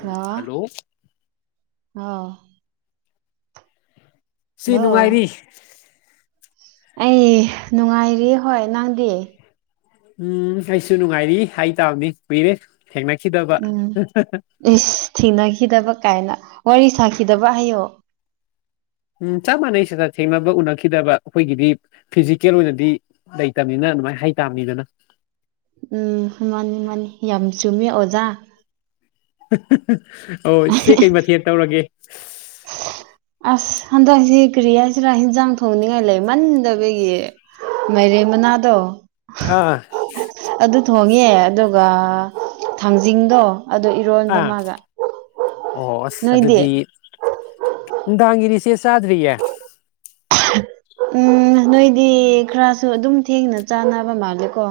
ꯎꯝ hello ꯑ ꯁꯤ hello ꯅꯨꯡꯉꯥꯏꯔꯤ ꯑꯩ ꯅꯨꯡꯉꯥꯏꯔꯤ ꯍꯣꯏ ꯅꯪꯗꯤ ꯎꯝ ꯑꯩꯁꯨ ꯅꯨꯡꯉꯥꯏꯔꯤ ꯍꯥꯏ ꯇꯥꯕꯅꯤ ꯀꯨꯏꯔꯦ ꯊꯦꯡꯅꯈꯤꯗꯕ ꯎꯝ ꯏꯁ ꯊꯦꯡꯅꯈꯤꯗꯕ ꯀꯥꯏꯅ ꯋꯥꯔꯤ ꯁꯥꯈꯤꯗꯕ ꯍꯌꯡ ꯎꯝ ꯆꯞ ꯃꯥꯟꯅꯩꯁꯤꯗ ꯊꯦꯡꯅꯕ ꯎꯅꯈꯤꯗꯕ ꯑꯩꯈꯣꯏꯒꯤꯗꯤ ꯐꯤꯖꯤꯀꯦꯜ ꯑꯣꯏꯅꯗꯤ ꯂꯩꯇꯕꯅꯤꯅ ꯑꯗꯨꯃꯥꯏꯅ ꯍꯩ ꯇꯥꯕꯅꯤꯗꯅ ꯎꯝ ꯃꯥꯅꯤ ꯃꯥꯅꯤ ꯌꯥꯝ ꯆꯨꯝꯃꯦ ꯑꯣꯖꯥ ꯑꯣ ꯁꯤ ꯀꯩ ꯃꯊꯦꯜ ꯇꯧꯔꯒꯦ ꯑꯁ ꯍꯟꯗꯛꯁꯤ ꯀ꯭ꯔꯤ ꯍꯥꯏꯁꯤꯔꯥ ꯍꯟꯖꯥꯡ ꯊꯣꯡꯅꯤꯡꯉꯥꯏ ꯂꯩ ꯃꯟꯗꯕꯒꯤ ꯃꯔꯤ ꯃꯅꯥꯗꯣ ꯑꯥ ꯑꯗꯨ ꯊꯣꯡꯉꯦ ꯑꯗꯨꯒ ꯊꯥꯡꯖꯤꯡꯗꯣ ꯑꯗꯨ ꯏꯔꯣꯟꯕ ꯑꯥ ꯃꯥꯒ ꯑꯣ ꯑꯁ ꯅꯣꯏꯗꯤ ꯑꯗꯨꯗꯤ ꯅꯨꯡꯗꯥꯡꯒꯤꯅꯤꯁꯦ ꯆꯥꯗ꯭ꯔꯤꯌꯦ ꯎꯝ ꯅꯣꯏꯗꯤ ꯈꯔꯁꯨ ꯑꯗꯨꯝ ꯊꯦꯡꯅ ꯆꯥꯅꯕ ꯃꯥꯜꯂꯦ ꯀꯣ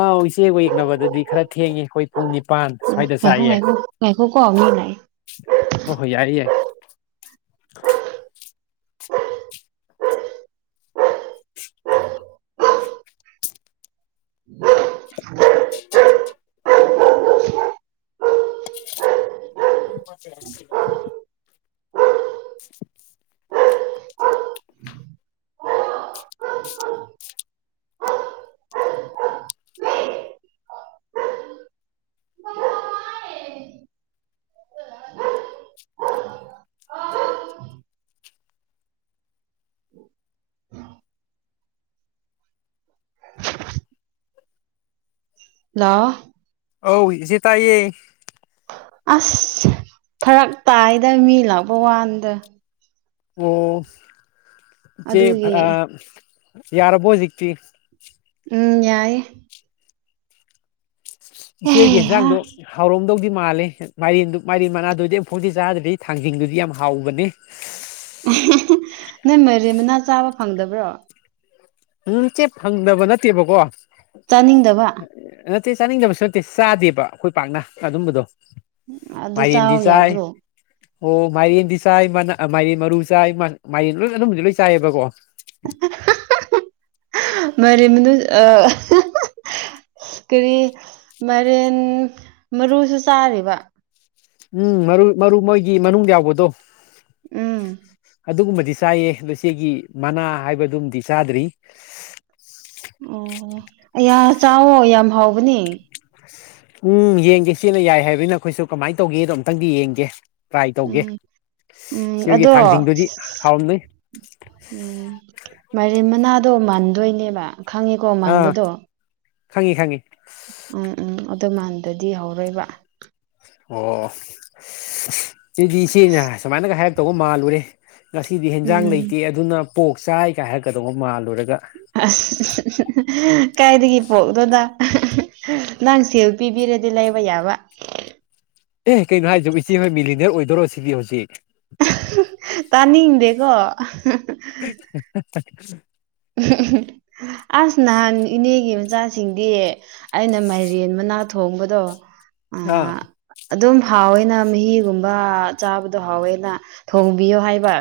ꯑꯥ ꯏꯆꯦꯒ ꯌꯦꯛꯅꯕꯗꯗꯤ ꯈꯔ ꯊꯦꯡꯉꯦ ꯑꯩꯈꯣꯏ ꯄꯨꯡ ꯅꯤꯄꯥꯟ ꯁ꯭ꯋꯥꯏꯗ ꯉꯥꯏꯈꯣ ꯆꯥꯛꯌꯦꯦ ꯉꯥꯏꯈꯣ ꯉꯥꯏꯈꯣꯀꯣ ꯃꯤ ꯂꯥꯛꯑꯦ ꯍꯣꯏ ꯍꯣꯏ ꯌꯥꯏ ꯌꯥꯏ ꯀ ꯃꯗꯦ ꯑ [unintelligible] ꯂ ꯑꯧ ꯆꯦ ꯇꯥꯏꯌꯦ ꯑꯁ ꯐꯔꯛ ꯇꯥꯏꯗ ꯃꯤ ꯂꯥꯛꯄ ꯋꯥꯗ ꯑꯣꯦ ꯑꯗꯨꯒꯤ ꯌꯥꯔꯕꯨꯣꯖꯤꯛꯇ ꯎꯝ ꯌꯥꯏꯦ ꯏꯆꯦꯒꯤ ꯑꯦꯍꯥ ꯌꯦꯟꯁꯥꯡꯗꯣ ꯍꯥꯎꯔꯝꯗꯧꯗꯤ ꯃꯥꯜꯂꯤ ꯃꯥꯏꯔꯦꯟꯗꯨ ꯃꯥꯏꯔꯦꯟ ꯃꯅꯥꯗꯨꯗꯤ ꯑꯃꯨꯛ ꯐꯥꯎꯗꯤꯤ ꯆꯥꯗ꯭ꯔꯗꯤ ꯊꯥꯡꯖꯤꯡꯗꯨꯗꯤ ꯌꯥꯝ ꯍꯥꯎꯕꯅꯦ ꯅꯪ ꯃꯔꯦ ꯃꯅꯥ ꯆꯥꯕ ꯐꯪꯗꯕ꯭ꯔꯣ ꯎꯝ ꯆꯦ ꯐꯪꯗꯕ ꯅꯠꯇꯦꯕꯀꯣ ꯆꯥꯅꯤꯡꯗꯕ ꯅꯠꯇꯦ ꯆꯥꯅꯤꯡꯗꯕꯁꯨ ꯅꯠꯇꯦ ꯆꯥꯗꯦꯕ ꯑꯩꯈꯣꯏ ꯄꯥꯛꯅ ꯑꯗꯨꯝꯕꯗꯣ ꯑꯗꯨ ꯃꯥꯒꯤ ꯆꯥꯎ ꯍꯗꯤ ꯆꯥꯏ ꯌꯥꯗ꯭ꯔꯣ ꯑꯣ ꯃꯥꯏꯔꯦꯟꯗꯤ ꯆꯥꯏ ꯃꯥꯏꯔꯦꯟ ꯃꯔꯨ ꯆꯥꯏ ꯃꯥꯏꯔꯦꯟ ꯂꯣꯏ ꯑꯗꯨꯅꯝꯕꯕꯨꯗꯤ ꯂꯣꯏ ꯆꯥꯏꯑꯕꯀꯣ [unintelligible] ꯃꯔꯤ ꯃꯅ ꯑ ꯀꯔꯤ ꯃꯔꯦꯟ ꯃꯔꯨꯁꯨ ꯆꯥꯔꯤꯕ ꯎꯝ ꯃꯔꯨ ꯃꯔꯨ ꯃꯣꯏꯒꯤ ꯃꯅꯨꯡ ꯌꯥꯎꯕꯗꯣ ꯎꯝ ꯑꯗꯨꯒꯨꯝꯕꯗꯤ ꯆꯥꯏꯌꯦ ꯂꯆꯦꯒꯤ ꯃꯅꯥ ꯍꯥꯏꯕꯗꯨꯃꯗꯤ ꯆꯥꯗ꯭ꯔꯤ ꯑꯣ ꯆꯥꯎꯋꯣ ꯌꯥꯝ ꯍꯥꯎꯕꯅꯤ ꯎꯝ ꯌꯦꯡꯒꯦ ꯆꯦꯅ ꯌꯥꯏ ꯍꯥꯏꯕꯅꯤꯅ ꯑꯩꯈꯣꯏꯁꯨ ꯀꯃꯥꯏꯅ ꯇꯧꯒꯦꯗꯣ ꯑꯃꯝꯇꯪꯗꯤ ꯌꯦꯡꯒꯦ ꯇ꯭ꯔꯥꯏ ꯇꯧꯒꯦ ꯎꯝ ꯎꯝ ꯁꯤꯣꯏꯒꯤ ꯑꯗꯣ ꯊꯥꯡꯖꯤꯡꯗꯨꯗꯤ ꯍꯥꯎꯔꯝꯗꯣꯏ ꯎꯝ ꯃꯔꯤ ꯃꯅꯥꯗꯣ ꯃꯥꯟꯗꯣꯏꯅꯦꯕ ꯈꯪꯉꯤꯀꯣ ꯑꯥ ꯃꯟꯥꯟꯕꯗꯣ ꯈꯪꯉꯤ ꯈꯪꯉꯤ ꯎꯝ ꯎꯝ ꯑꯗꯨꯃꯥꯟꯗꯗꯤ ꯍꯧꯔꯣꯏꯕ ꯑꯣ ꯁꯤꯗꯤ ꯁꯤꯅ ꯁꯨꯃꯥꯏꯅꯒ ꯍꯥꯏꯔꯛꯇꯧꯕ ꯃꯥꯜꯂꯨꯔꯦ ꯉꯁꯤꯗꯤ ꯍꯦꯟꯖꯥꯡ ꯎꯝ ꯂꯩꯇꯦ ꯑꯗꯨꯅ ꯄꯣꯛ ꯆꯥꯏꯒ ꯍꯥꯏꯔꯀꯗꯧꯕ ꯃꯥꯜꯂꯨꯔꯒ ꯑꯁ ꯀꯥꯏꯗꯒꯤ ꯄꯣꯛꯗꯣꯅ ꯅꯪꯁꯦꯜ ꯄꯤꯕꯤꯔꯗꯤ ꯂꯩꯕ ꯌꯥꯕ ꯑꯦ ꯀꯩꯅꯣ ꯍꯥꯏꯖ ꯏꯆꯦ ꯍꯣꯏ ꯃꯤꯂꯤꯅꯤꯌꯔ ꯑꯣꯏꯗꯣꯏꯔꯣ ꯁꯤꯗꯤ ꯍꯧꯖꯤꯛ ꯇꯥꯅꯤꯡꯗꯦꯀꯣ [inaudible] ꯑꯁ ꯅꯍꯥꯟ ꯏꯅꯦꯒꯤ ꯃ ꯆꯁꯤ ꯁꯤꯡꯗꯤ ꯑꯩꯅ ꯃꯥꯏꯔꯦꯟ ꯃꯅꯥ ꯊꯣꯡꯕꯗꯣ ꯑ ꯑꯥ ꯑꯗꯨꯝ ꯍꯥꯎꯋꯦꯅ ꯃꯍꯤꯒꯨꯝꯕ ꯆꯥꯕꯗꯣ ꯍꯥꯎꯋꯦꯅ ꯊꯣꯡꯕꯤꯌꯣ ꯍꯥꯏꯕ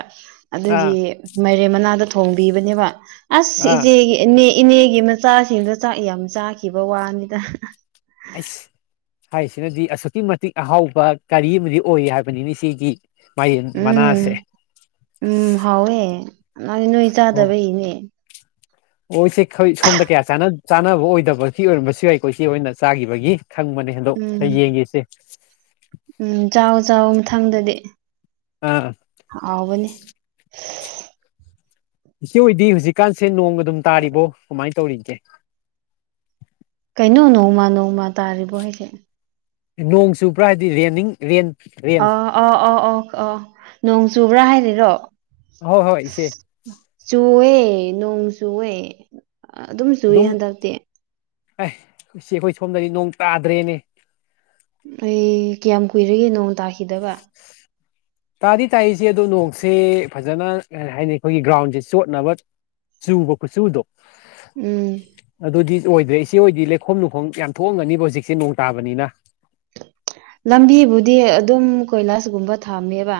ꯑꯥ ꯑꯗꯨꯒꯤ ꯃꯥꯏꯔꯦꯝ ꯃꯅꯥꯗ ꯊꯣꯡꯕꯤꯕꯅꯦꯕ ꯑꯁ ꯑꯥ ꯏꯆꯦꯒꯤ ꯏꯅꯦ ꯏꯅꯦꯒꯤ ꯃꯆꯥꯁꯤꯡꯗꯣ ꯆꯥꯛ ꯌꯥꯝ ꯆꯥꯈꯤꯕ ꯋꯥꯅꯤꯗ ꯑꯩꯁ ꯍꯥꯏꯔꯤꯁꯤꯅꯗꯤ ꯑꯁꯨꯛꯀꯤ ꯃꯇꯤꯛ ꯑꯍꯥꯎꯕ ꯀꯔꯤ ꯑꯃꯗꯤ ꯑꯣꯏ ꯍꯥꯏꯕꯅꯤꯅꯤ ꯁꯤꯒꯤ ꯃꯥꯏꯔꯦꯟ ꯃꯅꯥꯁꯦ ꯎꯝ ꯎꯝ ꯍꯥꯎꯋꯦ ꯅ ꯅꯣꯏ ꯑꯣ ꯆꯥꯗꯕꯩꯅꯦ ꯑꯣ ꯏꯆꯦ ꯁꯣꯝꯗ ꯀꯌꯥ ꯆꯥꯅꯕ ꯑꯣꯏꯗꯕꯒꯤ ꯑꯣꯏꯔꯝꯕꯁꯨ ꯌꯥꯏꯀꯣ ꯏꯆꯦ ꯑꯣꯏꯅ ꯆꯥꯈꯤꯕꯒꯤ ꯈꯪꯕꯅꯦ ꯍꯟꯗꯣꯛ ꯎꯝ ꯌꯦꯡꯉꯦꯁꯦ ꯎꯝ ꯆꯥꯎ ꯆꯥꯎ ꯃꯊꯪꯗꯗꯤ ꯑꯥ ꯍꯧꯕꯅꯦ ꯏꯆ ꯑꯣꯏꯗꯤ ꯍꯧꯖꯤꯛꯀꯥꯟꯁꯦ ꯅꯣꯡꯒ ꯑꯗꯨꯝ ꯇꯥꯔꯤꯕꯣ ꯀꯃꯥꯏꯅ ꯇꯧꯔꯤꯒꯦ ꯀꯩꯅꯣ ꯅꯣꯡꯃ ꯅꯣꯡꯃ ꯇꯥꯔꯤꯕꯣ ꯑꯩꯁꯦ ꯅꯣꯡꯁꯨ ꯄꯨꯔꯥ ꯍꯥꯏꯗꯤ ꯔꯦꯟꯅꯤꯡ ꯔꯦꯟ ꯔꯦꯟ ꯑ ꯑꯥ ꯑꯥ ꯑꯣ ꯑꯥ ꯅꯣꯡ ꯆꯨꯕ꯭ꯔꯥ ꯍꯥꯏꯔꯤꯔꯣ ꯍꯣꯏ ꯍꯣꯏꯁꯦ ꯆꯨꯋꯦ ꯅꯣꯡ ꯆꯨꯋꯦ ꯑꯗꯨꯝ ꯆꯨꯏꯦ ꯍꯟꯗꯛꯇꯤ ꯑꯦ ꯁꯤ ꯑꯩꯈꯣꯏ ꯁꯣꯝꯗꯗꯤ ꯅꯣꯡ ꯇꯥꯗ꯭ꯔꯦꯅꯦ ꯑꯩ ꯀꯌꯥꯝ ꯀꯨꯏꯔꯒꯦ ꯅꯣꯡ ꯇꯥꯈꯤꯗꯕ [unintelligible] ꯇꯥꯗꯤ ꯇꯥꯔꯤꯁꯦ ꯑꯗꯣ ꯅꯣꯡꯁꯦ ꯐꯖꯅ ꯀꯔꯤ ꯍꯥꯏꯅꯤ ꯑꯩꯈꯣꯏꯒꯤ ꯒ꯭ꯔꯥꯎꯟꯁꯦ ꯆꯣꯠꯅꯕ ꯆꯨꯕ ꯀꯆꯨꯗꯣ ꯎꯝ ꯑꯗꯨꯗꯤ ꯑꯣꯏꯗ꯭ꯔꯦ ꯏ ꯁꯤ ꯑꯣꯏꯗꯤ ꯂꯩꯈꯣꯝ ꯂꯨꯈꯣꯝ ꯌꯥꯝ ꯊꯣꯛꯑꯝꯒꯅꯤꯕ ꯍꯧꯖꯤꯛꯁꯦ ꯅꯣꯡ ꯇꯥꯕꯅꯤꯅ ꯂꯝꯕꯤꯕꯨꯗꯤ ꯑꯗꯨꯝ ꯀꯣꯏꯂꯥꯁꯀꯨꯝꯕ ꯊꯝꯃꯦꯕ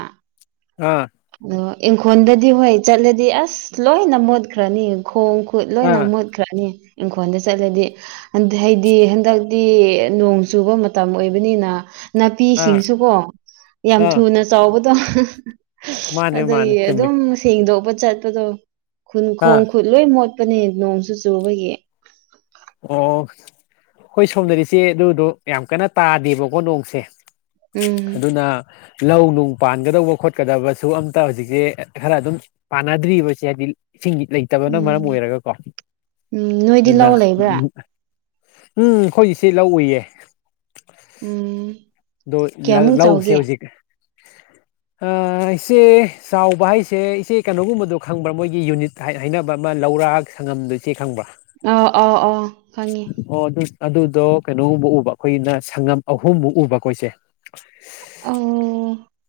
ꯑꯥ ꯑꯗꯣ ꯏꯪꯈꯣꯜꯗꯗꯤ ꯍꯣꯏ ꯆꯠꯂꯗꯤ ꯑꯁ ꯂꯣꯏꯅ ꯃꯣꯠꯈ꯭ꯔꯅꯤ ꯈꯣꯡ ꯈꯨꯠ ꯂꯣꯏꯅ ꯑꯥ ꯃꯨꯠꯈ꯭ꯔꯅꯤ ꯏꯪꯈꯣꯜꯗ ꯆꯠꯂꯗꯤ ꯍꯥꯏꯗꯤ ꯍꯟꯗꯛꯇꯤ ꯅꯣꯡ ꯆꯨꯕ ꯃꯇꯝ ꯑꯣꯏꯕꯅꯤꯅ ꯑꯥ ꯅꯥꯄꯤꯁꯤꯡꯁꯨꯀꯣ ꯌꯥꯝ ꯑꯥ ꯊꯨꯅ ꯆꯥꯎꯕꯗꯣ ꯃꯥꯅꯦ ꯑꯗꯨꯗꯒꯤ ꯃꯥꯅꯦ ꯆꯨꯝꯃꯤ ꯑꯗꯨꯝ ꯁꯦꯡꯗꯣꯛꯄ ꯆꯠꯄꯗꯣ ꯈꯨꯟ ꯑꯥ ꯈꯣꯡ ꯈꯨꯠ ꯂꯣꯏ ꯃꯣꯠꯄꯅꯦ ꯅꯣꯡꯁꯨ ꯆꯨꯕꯒꯤ ꯑꯣ ꯑꯩꯈꯣꯏ ꯁꯣꯝꯅꯔꯤꯁꯦ ꯑꯗꯨꯗꯣ ꯌꯥꯝ ꯀꯟꯅ ꯇꯥꯗꯦꯕꯀꯣ ꯅꯣꯡꯁꯦ ꯎꯝ ꯑꯗꯨꯅ ꯂꯧ ꯅꯨꯡ ꯄꯥꯟꯒꯗꯧꯕ ꯈꯣꯠꯀꯗꯕꯁꯨ ꯑꯝꯇ ꯍꯧꯖꯤꯛꯁꯦ ꯈꯔ ꯑꯗꯨꯝ ꯄꯥꯟꯅꯗ꯭ꯔꯤꯕꯁꯦ ꯍꯥꯏꯗꯤ ꯏꯁꯤꯡꯒꯤ ꯂꯩꯇꯕꯅ ꯃꯔꯝ ꯎꯝ ꯑꯣꯏꯔꯒꯀꯣ ꯎꯝ ꯅꯣꯏꯗꯤ ꯑꯗꯨꯅ ꯂꯧ ꯂꯩꯕ꯭ꯔꯥ ꯎꯝ ꯑꯩꯈꯣꯏꯒꯤꯁꯤꯦ ꯂꯧ ꯎꯏꯌꯦ ꯎꯝ ꯑꯗ‌ꯣ ꯀꯌꯥꯃꯨꯛ ꯂꯧ-ꯂꯧꯎꯁꯦ ꯆꯥꯎꯒꯦ ꯍꯧꯖꯤꯛ ꯏꯆꯦ ꯆꯥꯎꯕ ꯍꯥꯏꯁꯦ ꯏꯆꯦ ꯀꯩꯅꯣꯒꯨꯝꯕꯗꯣ ꯈꯪꯕ꯭ꯔꯥ ꯃꯣꯏꯒꯤ ꯌꯨꯅꯤꯠ ꯍꯥꯏꯅ-ꯍꯥꯏꯅꯕ ꯑꯃ ꯂꯧꯔꯥꯛ ꯁꯪꯉꯝꯗꯨ ꯏꯆꯦ ꯈꯪꯕ꯭ꯔꯥ ꯑꯥꯎ-ꯑꯥꯎ-ꯑꯥꯎ ꯐꯪꯉꯦ ꯑꯣ ꯑꯗꯨ-ꯑꯗꯨꯗꯣ ꯀꯩꯅꯣꯒꯨꯝꯕ ꯎꯕ ꯑꯩꯈꯣꯏꯒꯤꯅ ꯁꯪꯉꯝ ꯑꯍꯨꯝꯃꯨꯛ ꯎꯕ ꯑꯈꯣꯏꯁꯦ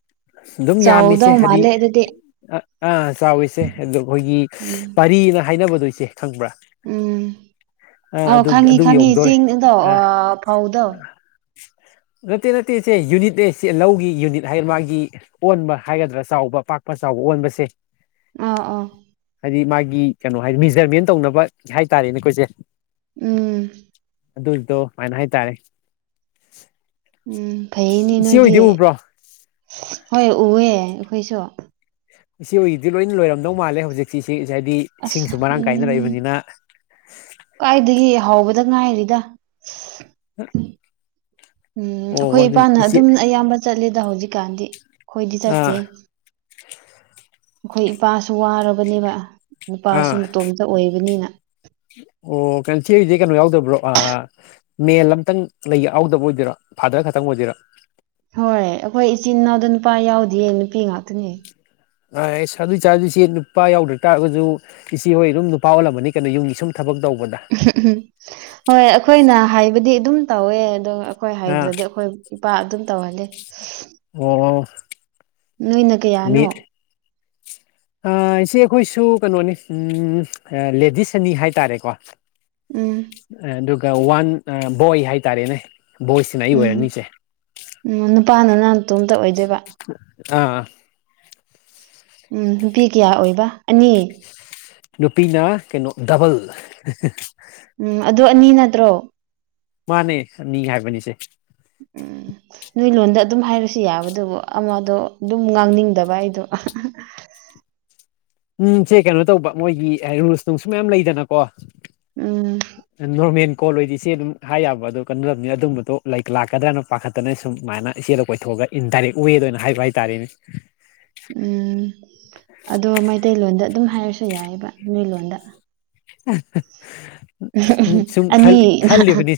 [inaudible] ꯆꯥꯎꯗꯧ ꯃꯥꯜꯂꯦ ꯑꯗꯨꯗꯤ ꯑꯥ-ꯑꯥ ꯆꯥꯎꯏ ꯏꯆ‌ꯦ ꯑꯗꯣ ꯑꯩꯈꯣꯏꯒꯤ ꯎꯝ ꯄꯥꯔꯤꯅ ꯍꯥꯏꯅꯕꯗꯣ ꯏꯆ‌ꯦ ꯈꯪꯕ꯭ꯔꯥ ꯎꯝ ꯑꯥ ꯑꯧ ꯈꯪꯉꯤ ꯑꯗꯨꯒꯤ-ꯑꯗꯨ ꯈꯪꯉꯤ ꯌꯧꯗꯣꯔꯦ ꯆꯤꯡꯗꯣ ꯑꯥ ꯐꯧꯗꯣ [inaudible] ꯅꯠꯇꯦ-ꯅꯠꯇꯦ ꯏꯆ‌ꯦ ꯌꯨꯅꯤꯠꯅꯦ ꯏꯆ‌ꯦ ꯂꯧꯒꯤ ꯌꯨꯅꯤꯠ ꯍꯥꯏꯔꯦ ꯃꯥꯒꯤ ꯑꯣꯟꯕ ꯍꯥꯏꯒꯗ꯭ꯔꯥ ꯆꯥꯎꯕ ꯄꯥꯛꯄ ꯆꯥꯎꯕ ꯑꯣꯟꯕꯁꯦ ꯑꯥꯎ-ꯑꯥꯎ ꯍꯥꯏꯗꯤ ꯃꯥꯒꯤ ꯀꯩꯅꯣ ꯍꯥꯏꯗꯤ ꯃꯤꯖ꯭ꯔꯃꯦꯟ ꯇꯧꯅꯕ ꯍꯥꯏꯇꯥꯔꯦꯅꯦ ꯀ‌ꯣ ꯏꯆ‌ꯦ ꯎꯝ ꯑꯗꯨꯏꯗꯣ ꯍꯥꯏꯅ ꯍꯥꯏꯇꯥꯔꯦ ꯎꯝ ꯐꯩꯌ‌ꯦꯅ‌ꯦ ꯏꯆꯦ ꯅꯣꯏꯗꯤ ꯍꯣꯏꯗꯤ ꯎꯕ꯭ꯔꯣ ꯍꯣꯏ ꯎꯑꯦ ꯑꯩꯈꯣꯏꯁꯨ ꯏꯆ‌ꯦ ꯍ‌ꯣꯏꯒꯤꯗꯤ ꯂꯣꯏꯅ ꯂꯣꯏꯔꯝꯗꯧ ꯃꯥꯜꯂꯦ ꯍꯧꯖꯤꯛꯁꯤ [inaudible] ꯉꯥꯏꯗꯤ ꯑꯁ ꯏꯁꯤꯡꯁꯨ ꯃꯔꯥꯡ ꯀꯥꯏꯅ ꯎꯝ ꯂꯩꯕꯅꯤꯅ ꯀꯥꯏꯗꯒꯤ ꯍꯥꯎꯕꯗ ꯉꯥꯏꯔꯤꯗ [unintelligible] ꯎꯝ ꯑꯣ ꯑꯈꯣꯏ ꯑꯗꯨ ꯏꯄꯥꯅ ꯏꯆꯦ ꯑꯗꯨꯝ ꯑꯌꯥꯝꯕ ꯆꯠꯂꯤꯗ ꯍꯧꯖꯤꯛꯀꯥꯟꯗꯤ ꯑꯩꯈꯣꯏꯗꯤ ꯆꯠꯇꯦ ꯑꯥ ꯑꯈꯣꯏ ꯏꯄꯥꯁꯨ ꯋꯥꯔꯕꯅꯦꯕ ꯅꯨꯄꯥꯁꯨ ꯑꯥ ꯃꯇꯣꯝꯇ ꯑꯣꯏꯕꯅꯤꯅ ꯑꯣ ꯀꯟꯁ‌ꯦꯒꯤꯗꯤ ꯀꯩꯅꯣ ꯌꯥꯎꯗꯕ꯭ꯔꯣ ꯑꯥ ꯃꯦꯜ ꯑꯝꯇꯪ ꯂꯩ ꯌꯥꯎꯗꯕ ꯑꯣꯏꯗꯣꯏꯔ‌ꯣ ꯐꯥꯗꯔ ꯈꯛꯇꯪ ꯑꯣꯏꯗꯣꯏꯔ‌ꯣ ꯍꯣꯏ ꯑꯈꯣꯏ ꯏꯆꯤꯟ ꯏꯅꯥꯎꯗ ꯅꯨꯄꯥ ꯌꯥꯎꯗꯤꯌꯦ ꯅꯨꯄꯤ ꯉꯥꯛꯇꯅꯦ [inaudible] ꯑꯗꯨꯑ‌ꯣꯏꯇꯔꯁꯨ ꯏꯆ‌ꯦ ꯅꯨꯄꯥ ꯌꯥꯎꯗ꯭ꯔ ꯇꯥꯔꯒꯖꯨ ꯏꯆꯦ ꯍꯣꯏ ꯑꯗꯨꯝ ꯅꯨꯄꯥ ꯑꯣꯜꯂꯝꯃꯅꯤ ꯀꯩꯅꯣ ꯌꯨꯝꯒꯤ ꯁꯨꯝ ꯊꯕꯛ ꯇꯧꯕꯗ ꯎꯝ ꯍꯣꯏ ꯑꯩꯈꯣꯏꯅ ꯍꯥꯏꯕꯗꯤ ꯑꯗꯨꯝ ꯇꯧꯋꯦ ꯑꯗꯣ ꯑꯩꯈꯣꯏ ꯑꯥ ꯍꯥꯏꯗ꯭ꯔꯗꯤ ꯑꯩꯈꯣꯏ ꯏꯄꯥ ꯑꯗꯨꯝ ꯇꯧꯍꯜꯂꯦ ꯑꯣ-ꯑ‌ꯣ ꯅꯣꯏꯅ ꯀꯌꯥꯅꯣ ꯑꯥ ꯏꯆꯦ ꯑꯩꯈꯣꯏꯁꯨ ꯀꯩꯅꯣꯅꯤ ꯎꯝ ꯂꯦꯗꯤꯁ ꯑꯅꯤ ꯍꯥꯏꯇꯥꯔꯦꯀꯣ ꯎꯝ ꯑꯗꯨꯒ ꯋꯥꯟ ꯕꯣꯏ ꯍꯥꯏꯇꯥꯔꯦꯅꯦ ꯕꯣꯏꯁꯤꯅ ꯑꯩ ꯎꯝ ꯑꯣꯏꯔꯅꯤꯁꯦ ꯎꯝ ꯅꯨꯄꯥꯅ ꯅꯥꯅꯇꯣꯝꯇ ꯑꯣꯏꯗꯣꯏꯕ ꯑꯥ ꯎꯝ ꯅꯨꯄꯤ ꯀꯌꯥ ꯑꯣꯏꯕ ꯑꯅꯤ ꯅꯨꯄꯤꯅ ꯀꯩꯅꯣ ꯗꯕꯜ ꯎꯝ ꯑꯗꯨ ꯑꯅꯤ ꯅꯠꯇ꯭ꯔꯣ ꯃꯥꯅꯦ ꯑꯅꯤ ꯍꯥꯏꯕꯅꯤ ꯁ‌ꯦ ꯎꯝ [unintelligible] ꯅꯣꯏ ꯂꯣꯟꯗ ꯑꯗꯨꯝ ꯍꯥꯏꯔꯁꯨ ꯌꯥꯕꯗꯨꯕꯨ ꯑꯃꯗꯣ ꯑꯗꯨꯝ ꯉꯥꯡꯅꯤꯡꯗꯕ ꯑꯩꯗꯣ ꯎꯝ ꯏꯆ‌ꯦ ꯀꯩꯅꯣ ꯇꯧꯕ ꯃꯣꯏꯒꯤ ꯔꯨꯜꯁ ꯅꯨꯡꯁꯨ ꯃꯌꯥꯝ ꯂꯩꯗꯅꯀꯣ ꯎꯝ ꯑꯥ ꯅ‌ꯣꯔꯃ‌ꯦꯟ ꯀꯣꯜ ꯑꯣꯏꯣꯏꯗꯤ ꯏꯆꯦ ꯑꯗꯨꯝ ꯍꯥꯏ ꯌꯥꯕ ꯑꯗꯨꯣ ꯀ‌ꯣꯜ ꯑ‌ꯣꯏꯗꯤ ꯏꯆ‌ꯦ ꯑꯗꯨꯝ ꯍꯥꯏꯌꯥꯕ ꯑꯗꯨ [inaudible] ꯂꯥꯛꯀꯗ꯭ꯔꯅ ꯄꯥꯈꯠꯇꯅ ꯁꯨꯝꯃꯥꯏꯅ ꯏꯆꯦꯗ ꯀꯣꯏꯊꯣꯛꯑꯒ ꯏꯟ ꯗꯥꯏꯔꯦꯛ ꯋꯦꯗ ꯑꯣꯏꯅ ꯍꯥꯏꯕ ꯍꯥꯏꯇꯥꯔꯦꯅꯦ ꯎꯝ ꯑꯗꯣ ꯃꯩꯇꯩꯂꯣꯟꯗ ꯑꯗꯨꯝ ꯍꯥꯏꯔꯁꯨ ꯌꯥꯏꯑꯕ ꯅ‌ꯣꯏ ꯂꯣꯟꯗ ꯎ ꯁꯨꯝ ꯑꯅꯤ ꯈꯜꯂꯤ-ꯈꯜꯂꯤꯕꯅꯤ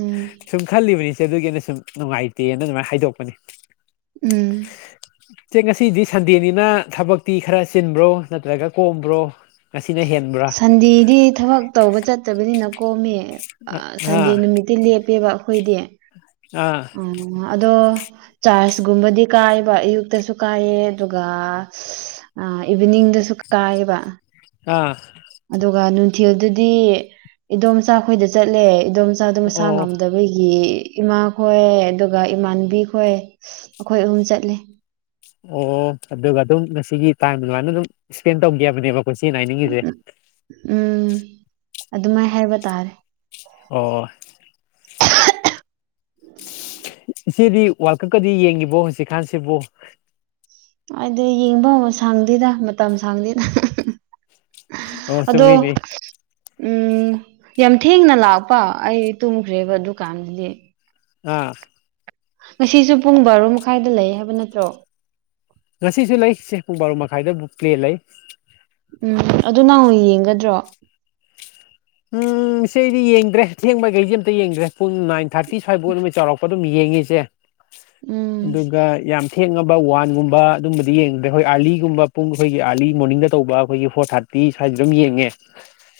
ꯎꯝ ꯁꯨꯝ ꯈꯜꯂꯤꯕꯅꯤ ꯏꯆ‌ꯦ ꯑꯗꯨꯒꯤ ꯑꯩꯅ ꯁꯨꯝ ꯅꯨꯡꯉꯥꯏꯇꯦꯅ ꯑꯗꯨꯃꯥꯏꯅ ꯍꯥꯏꯗꯣꯛꯄꯅ‌ꯦ ꯎꯝ ꯆꯦ ꯉꯁꯤꯗꯤ ꯁꯟꯗꯦꯅꯤꯅ ꯊꯕꯛꯇꯤ ꯈꯔ ꯆꯤꯟꯕ꯭ꯔꯣ ꯅꯠꯇ꯭ꯔꯒ ꯀꯣꯝꯕ꯭ꯔꯣ ꯉꯁꯤꯅ ꯍꯦꯟꯕ꯭ꯔꯥ ꯁꯟꯗꯦꯗꯤ ꯊꯕꯛ ꯇꯧꯕ ꯆꯠꯇꯕꯅꯤꯅ ꯀꯣꯝꯃꯦ ꯑꯥ ꯁꯟꯗꯦ ꯅꯨꯃꯤ ꯅꯨꯃꯤꯛꯇꯤ ꯂꯦꯞꯄꯦꯕ ꯑꯩꯈꯣꯏꯗꯤ ꯑꯥ ꯎ ꯑꯗꯣ ꯆꯥꯔꯖꯀꯨꯝꯕꯗꯤ ꯀꯥꯏꯕ ꯑꯌꯨꯛꯇꯁꯨ ꯀꯥꯏꯌꯦ ꯑꯗꯨꯒ ꯑ ꯏꯚꯤꯅꯤꯡꯗꯁꯨ ꯀꯥꯏꯕ ꯑꯥ ꯑꯗꯨꯒ ꯅꯨꯡꯊꯤꯜꯗꯨꯗꯤ ꯏꯗꯣꯝꯆꯥꯈꯣꯏꯗ ꯆꯠꯂꯦ ꯏꯗꯣꯝꯆꯥꯗꯣ ꯃꯁꯥ ꯑꯣ ꯉꯝꯗꯕ ꯑꯩꯈꯣꯏꯒꯤ ꯏꯃꯥ ꯈꯣꯏ ꯑꯗꯨꯒ ꯏꯃꯥꯟꯕꯤ ꯈꯣꯏ ꯑꯩꯈꯣꯏ ꯑꯍꯨꯝ ꯆꯠꯂꯦ ꯑꯣ ꯑꯗꯨꯒ ꯑꯗꯨꯝ ꯉꯁꯤꯒꯤ ꯇꯥꯏꯝ ꯑꯗꯨꯃꯥꯏꯅ ꯑꯗꯨꯝ ꯏꯁꯄꯦꯟ ꯇꯧꯒꯦꯕꯅꯦꯕꯀꯣ ꯁꯤꯅ ꯍꯥꯏꯅꯤꯡꯉꯤꯁꯦ ꯎꯝ ꯑꯗꯨꯃꯥꯏ ꯍꯥꯏꯕ ꯇꯥꯔꯦ ꯑꯣ ꯏꯆꯦꯗꯤ ꯋꯥꯔꯜ ꯀꯞꯀꯗꯤ ꯌꯦꯡꯉꯤꯕꯣ ꯍꯧꯖꯤꯛꯀꯥꯟꯁꯤꯕꯨ ꯍꯥꯏꯗꯤ ꯌꯦꯡꯕ ꯑꯃ ꯁꯪꯗꯦꯗ ꯃꯇꯝ ꯁꯥꯡꯗꯦꯗ ꯑꯣ ꯑꯗꯣ ꯆꯨꯝꯃꯤꯅꯦ ꯎꯝ ꯌꯥꯝ ꯊꯦꯡꯅ ꯂꯥꯛꯄ ꯑꯩ ꯇꯨꯝꯈ꯭ꯔꯦꯕ ꯗꯨꯀꯥꯟꯗꯗꯤ ꯑꯥ ꯉꯁꯤꯁꯨ ꯄꯨꯡ ꯕꯥꯔꯣ ꯃꯈꯥꯏꯗ ꯂꯩ ꯍꯥꯏꯕ ꯅꯠꯇ꯭ꯔꯣ ꯉꯁꯤꯁꯨ ꯂꯩ ꯁꯦ ꯄꯨꯡ ꯕꯥꯔꯣ ꯃꯈꯥꯏꯗꯕꯨꯛ ꯄ꯭ꯂꯦ ꯂꯩ ꯎꯝ ꯑꯗꯨ ꯅꯪꯨ ꯌꯦꯡꯒꯗ꯭ꯔꯣ ꯎꯝ ꯄꯪꯁꯦ ꯑꯩꯗꯤ ꯌꯦꯡꯗ꯭ꯔꯦ ꯊꯦꯡꯕꯈꯩꯁꯦ ꯑꯝꯇ ꯌꯦꯡꯗ꯭ꯔꯦ ꯄꯨꯡ ꯅꯥꯏꯟ ꯊꯥꯔꯇꯤ ꯁ꯭ꯋꯥꯏꯐꯥꯎꯠ ꯑꯃ ꯆꯥꯎꯔꯛꯄ ꯑꯗꯨꯝ ꯌꯦꯡꯉꯁꯦ ꯎꯝ ꯑꯗꯨꯒ ꯌꯥꯝ ꯊꯦꯡꯉꯕ ꯋꯥꯟꯒꯨꯝꯕ ꯑꯗꯨꯝꯕꯗꯤ ꯌꯦꯡꯉꯗ꯭ꯔꯦ ꯑꯩꯈꯣꯏ ꯑꯥꯔꯂꯤꯒꯨꯝꯕ ꯄꯨꯡ ꯑꯩꯈꯣꯏꯒꯤ ꯑꯥꯔꯂꯤ ꯃꯣꯔꯅꯤꯡꯗ ꯇꯧꯕ ꯑꯩꯈꯣꯏꯒꯤ ꯐꯣꯔ ꯊꯥꯔꯤ ꯄꯤ ꯁ꯭ꯋꯥꯏꯁꯤꯗꯝ ꯌꯦꯡꯉꯦ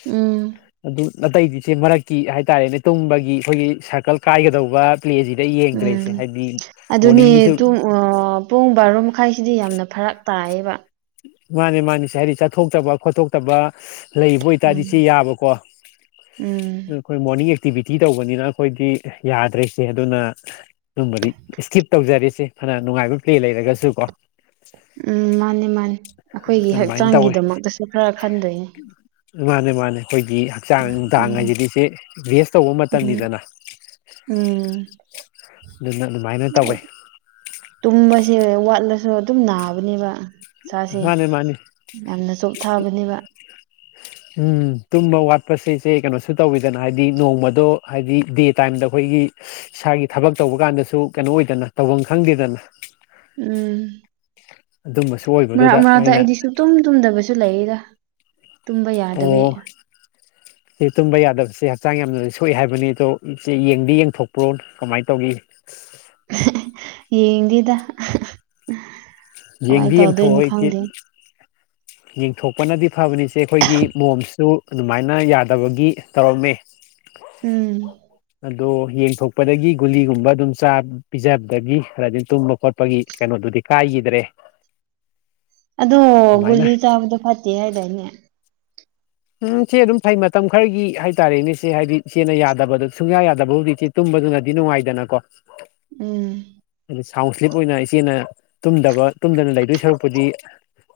ꯎꯝ ꯑꯗꯨ ꯑꯅꯥꯇꯩꯗꯤꯁꯦ ꯃꯔꯛꯀꯤ ꯍꯥꯏꯇꯥꯔꯦꯅꯦ ꯇꯨꯝꯕꯒꯤ ꯑꯩꯈꯣꯏꯒꯤ ꯁꯥꯔꯀꯜ ꯀꯥꯏꯒꯗꯧꯕ ꯄ꯭ꯂꯦꯁꯤꯗ ꯌꯦꯡꯗ꯭ꯔꯔꯤꯁꯦ ꯎꯝ ꯍꯥꯏꯕꯗꯤ ꯑꯗꯨꯅꯦ ꯃꯣꯔꯅꯤꯡꯒꯤꯁꯨ ꯇꯨꯡ ꯑꯥ ꯄꯨꯡ ꯕꯥꯔꯣ ꯃꯈꯥꯏꯁꯤꯗꯤ ꯌꯥꯝꯅ ꯐꯔꯛ ꯇꯥꯏꯌꯦꯕ ꯃꯥꯅꯤ ꯃꯥꯅꯤꯁꯦ ꯍꯥꯏꯗꯤ ꯆꯠꯊꯣꯛꯆꯕ ꯈꯣꯠꯇꯣꯛꯄ ꯐꯠꯇꯕ ꯂꯩꯕ ꯑꯣꯏꯇꯥꯔꯗꯤ ꯁꯤ ꯎꯝ ꯌꯥꯕꯀꯣ ꯎꯝ ꯑꯩꯈꯣꯏ ꯃꯣꯔꯅꯤꯡ ꯑꯦꯛꯇꯤ ꯇꯧꯕꯅꯤꯅ ꯑꯩꯈꯣꯏꯗꯤ ꯌꯥꯗ꯭ꯔꯤꯁꯦ ꯑꯗꯨꯅ ꯑꯗꯨꯝꯕꯗꯤ ꯏꯁꯀꯤꯞ ꯇꯧꯖꯔꯤꯁꯦ ꯐꯅ ꯅꯨꯡꯉꯥꯏꯕ ꯄ꯭ꯂꯦ ꯂꯩꯔꯒꯁꯨ ꯀꯣ ꯎꯝ ꯃꯥꯅꯤ ꯃꯥꯅꯤ ꯑꯩꯈꯣꯏꯒꯤ ꯑꯗꯨꯃꯥꯏꯅ ꯇꯧꯋꯦ ꯍꯛꯆꯥꯡꯒꯤꯗꯃꯛꯇꯁꯨ ꯈꯔ ꯈꯟꯗꯣꯏꯅꯦ ꯃꯥꯅꯦ ꯃꯥꯅꯦ ꯑꯩꯈꯣꯏꯒꯤ ꯍꯛꯆꯥꯡ ꯅꯨꯡꯗꯥꯡ ꯎꯝ ꯍꯥꯏꯁꯤꯗꯤ ꯏꯁꯦ ꯔꯦꯁ ꯇꯧꯕ ꯎꯝ ꯃꯇꯝꯅꯤꯗꯅ ꯎꯝ ꯑꯗꯨꯅ ꯑꯗꯨꯃꯥꯏꯅ ꯇꯧꯋꯦ ꯇꯨꯝꯕꯁꯦ ꯋꯥꯠꯂꯁꯨ ꯑꯗꯨꯝ ꯅꯥꯕꯅꯦꯕ ꯁꯥꯁꯦ ꯃꯥꯅꯦ ꯃꯥꯅꯦ ꯌꯥꯝꯅ ꯆꯣꯞ ꯊꯥꯕꯅꯦꯕ ꯎꯝ ꯇꯨꯝꯕ ꯋꯥꯠꯄꯁꯁꯦ ꯀꯩꯅꯣꯁꯨ ꯇꯧꯋꯤꯗꯅ ꯍꯥꯏꯗꯤ ꯅꯣꯡꯃꯗꯣ ꯍꯥꯏꯗꯤ ꯗꯦꯠ ꯇꯥꯏꯝꯗ ꯑꯩꯈꯣꯏꯒꯤ ꯏꯁꯥꯒꯤ ꯊꯕꯛ ꯇꯧꯕ ꯀꯥꯟꯗꯁꯨ ꯀꯩꯅꯣ ꯑꯣꯏꯗꯅ ꯇꯧꯐꯝ ꯈꯪꯗꯦꯗꯅ ꯎꯝ ꯑꯗꯨꯝꯕꯁꯨ ꯑꯣꯏꯕꯗꯨꯗ ꯑꯩꯅ ꯇꯨꯝ ꯇꯨꯝꯗꯕꯁꯨ ꯂꯩꯗ ꯑꯣ ꯁꯤ ꯇꯨꯝꯕ ꯌꯥꯗꯕꯁꯦ ꯍꯛꯆꯥꯡ ꯌꯥꯝꯅꯗꯤ ꯁꯣꯛꯏ ꯍꯥꯏꯕꯅꯤ ꯑꯗꯣ ꯆꯦ ꯌꯦꯡꯗꯤ ꯌꯦꯡꯊꯣꯛꯄ꯭ꯔꯣ ꯀꯃꯥꯏꯅ ꯇꯧꯏ ꯌꯦꯡꯗꯦꯗ ꯌꯦꯡꯗꯤ ꯀꯃꯥꯏꯅ ꯇꯧꯗꯣꯏꯅꯣ ꯌꯦꯡꯊꯣꯛꯑꯣ ꯏꯆꯦ ꯈꯪꯗꯦ ꯌꯦꯡꯊꯣꯛꯄꯅꯗꯤ ꯐꯕꯅꯤꯆꯦ ꯑꯩꯈꯣꯏꯒꯤ ꯃꯣꯝꯁꯨ ꯑꯗꯨꯃꯥꯏꯅ ꯌꯥꯗꯕꯒꯤ ꯇꯧꯔꯝꯃꯦ ꯎꯝ ꯑꯗꯣ ꯌꯦꯡꯊꯣꯛꯄꯗꯒꯤ ꯒꯨꯂꯤꯒꯨꯝꯕ ꯑꯗꯨꯝ ꯆꯥ ꯄꯤꯖꯕꯗꯒꯤ ꯈꯗꯤ ꯇꯨꯝꯕ ꯈꯣꯠꯄꯒꯤ ꯀꯩꯅꯣꯗꯨꯗꯤ ꯀꯥꯏꯈꯤꯗ꯭ꯔꯦ ꯑꯗꯣ ꯑꯗꯨꯃꯥꯏꯅ ꯒꯨꯂꯤ ꯆꯥꯕꯗꯣ ꯐꯠꯇꯦ ꯍꯥꯏꯗꯥꯏꯅꯦ ꯎꯝ ꯁꯤꯦ ꯑꯗꯨꯝ ꯐꯩ ꯃꯇꯝ ꯈꯔꯒꯤ ꯍꯥꯏꯇꯥꯔꯦꯅꯦꯁꯦ ꯍꯥꯏꯗꯤ ꯆꯦꯅ ꯌꯥꯗꯕꯗꯣ ꯁꯨꯡꯌꯥ ꯌꯥꯗꯕꯕꯨꯖꯤꯛꯇ ꯇꯨꯝꯕꯗꯨꯅꯗꯤ ꯅꯨꯡꯉꯥꯏꯗꯅꯀꯣ ꯎꯝ ꯑꯗꯤ ꯁꯥꯎꯟ ꯁ꯭ꯂꯤꯞ ꯑꯣꯏꯅ ꯏꯆꯦꯅ ꯇꯨꯝꯗꯕ ꯇꯨꯝꯗꯅ ꯂꯩꯗꯣꯏ ꯁꯔꯨꯛꯄꯨꯗꯤ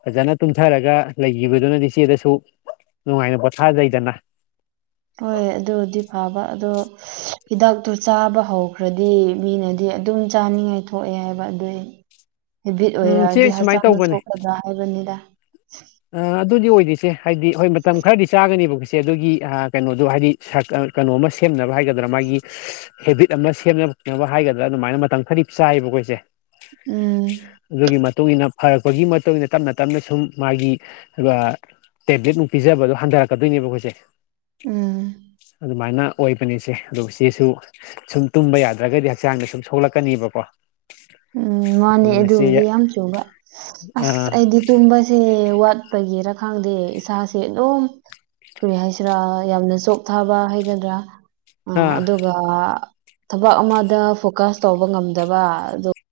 ꯐꯖꯅ ꯇꯨꯝꯊꯔꯒ ꯂꯩꯈꯤꯕꯗꯨꯅ ꯏꯆꯦꯗꯁꯨ ꯅꯨꯡꯉꯥꯏꯅ ꯄꯣꯊꯥꯖꯩꯗꯅ ꯍꯣꯏ ꯑꯗꯨꯗꯤ ꯐꯕ ꯑꯗꯣ ꯍꯤꯗꯥꯛꯇꯨ ꯆꯥꯕ ꯍꯧꯈ꯭ꯔꯗꯤ ꯃꯤꯅꯗꯤ ꯑꯗꯨꯝ ꯆꯥꯅꯤꯡꯉꯥꯏ ꯊꯣꯛꯑꯦ ꯍꯥꯏꯕ ꯑꯗꯨꯏ [unintelligible] ꯍꯦꯕꯤꯠ ꯎꯝ ꯁꯦ ꯑꯣꯏꯔꯛꯑꯗꯤ ꯁꯨꯃꯥꯏꯅ ꯍꯛꯆꯥꯡꯅ ꯇꯧꯕꯅꯦ ꯁꯣꯛꯀꯗ꯭ꯔꯥ ꯍꯥꯏꯕꯅꯤꯗ ꯑ ꯑꯗꯨꯗꯤ ꯑꯣꯏꯗꯣꯏꯁꯦ ꯍꯥꯏꯗꯤ ꯍꯣꯏ ꯃꯇꯝ ꯈꯔꯗꯤ ꯆꯥꯒꯅꯦꯕꯒꯤꯁꯦ ꯑꯗꯨꯒꯤ ꯀꯩꯅꯣꯗꯣ ꯍꯥꯏꯗꯤ ꯀꯩꯅꯣꯝꯃ ꯁꯦꯝꯅꯕ ꯍꯥꯏꯒꯗ꯭ꯔꯥ ꯃꯥꯒꯤ ꯍꯦꯕꯤꯠ ꯑꯃ ꯁꯦꯝꯅꯕ ꯈꯅꯕ ꯍꯥꯏꯒꯗ꯭ꯔꯥ ꯑꯗꯨꯃꯥꯏꯅ ꯃꯇꯝ ꯈꯔ ꯆꯥꯏꯕ ꯑꯩꯈꯣꯏꯁꯦ ꯎꯝ ꯑꯗꯨꯒꯤ ꯃꯇꯨꯡ ꯏ ꯃꯇꯨꯡꯏꯟꯅ ꯐꯔꯛꯄꯒꯤ ꯃꯇꯨꯡ ꯃꯇꯨꯡꯏꯟꯅ ꯇꯞꯅ ꯇꯞꯅ ꯁꯨꯝ ꯃꯥꯒꯤ ꯑꯗꯨꯒ ꯇꯦꯕ꯭ꯂꯦꯠ ꯅꯨꯡ ꯄꯤꯖꯕꯗꯣ ꯍꯟꯊꯔꯛꯀꯗꯣꯏꯅꯦꯕ ꯑꯩꯈꯣꯏꯁꯦ ꯎꯝ ꯑꯗꯨꯃꯥꯏꯅ ꯑꯣꯏꯕꯅꯤꯆꯦ ꯑꯗꯨ ꯏꯆꯦꯁꯨ ꯁꯨꯝ ꯇꯨꯝꯕ ꯌꯥꯗ꯭ꯔꯒꯗꯤ ꯍꯛꯆꯥꯡꯗ ꯁꯨꯝ ꯁꯣꯛꯂꯛꯀꯅꯦꯕꯀꯣ ꯎꯝ ꯃꯥꯅꯦ ꯑꯗꯨꯕꯨꯗꯤ ꯌꯥꯝ ꯆꯨꯕ ꯑꯁ ꯑꯥ ꯑꯩꯗꯤ ꯇꯨꯝꯕ ꯁ ꯋꯥꯠꯄꯒꯤꯦꯔ ꯈꯪꯗꯦ ꯏꯁꯥꯁꯦ ꯑꯗꯨꯝ ꯀꯔꯤ ꯍꯥꯏꯁꯤꯔꯥ ꯌꯥꯝꯅ ꯆꯣꯞꯊꯥꯕ ꯍꯥꯏꯒꯗ꯭ꯔꯥ ꯑ ꯑꯥ ꯑꯗꯨꯒ ꯊꯕꯛ ꯑꯃꯗ ꯐꯣꯀꯁ ꯇꯧꯕ ꯉꯝꯗꯕ ꯑꯗꯨ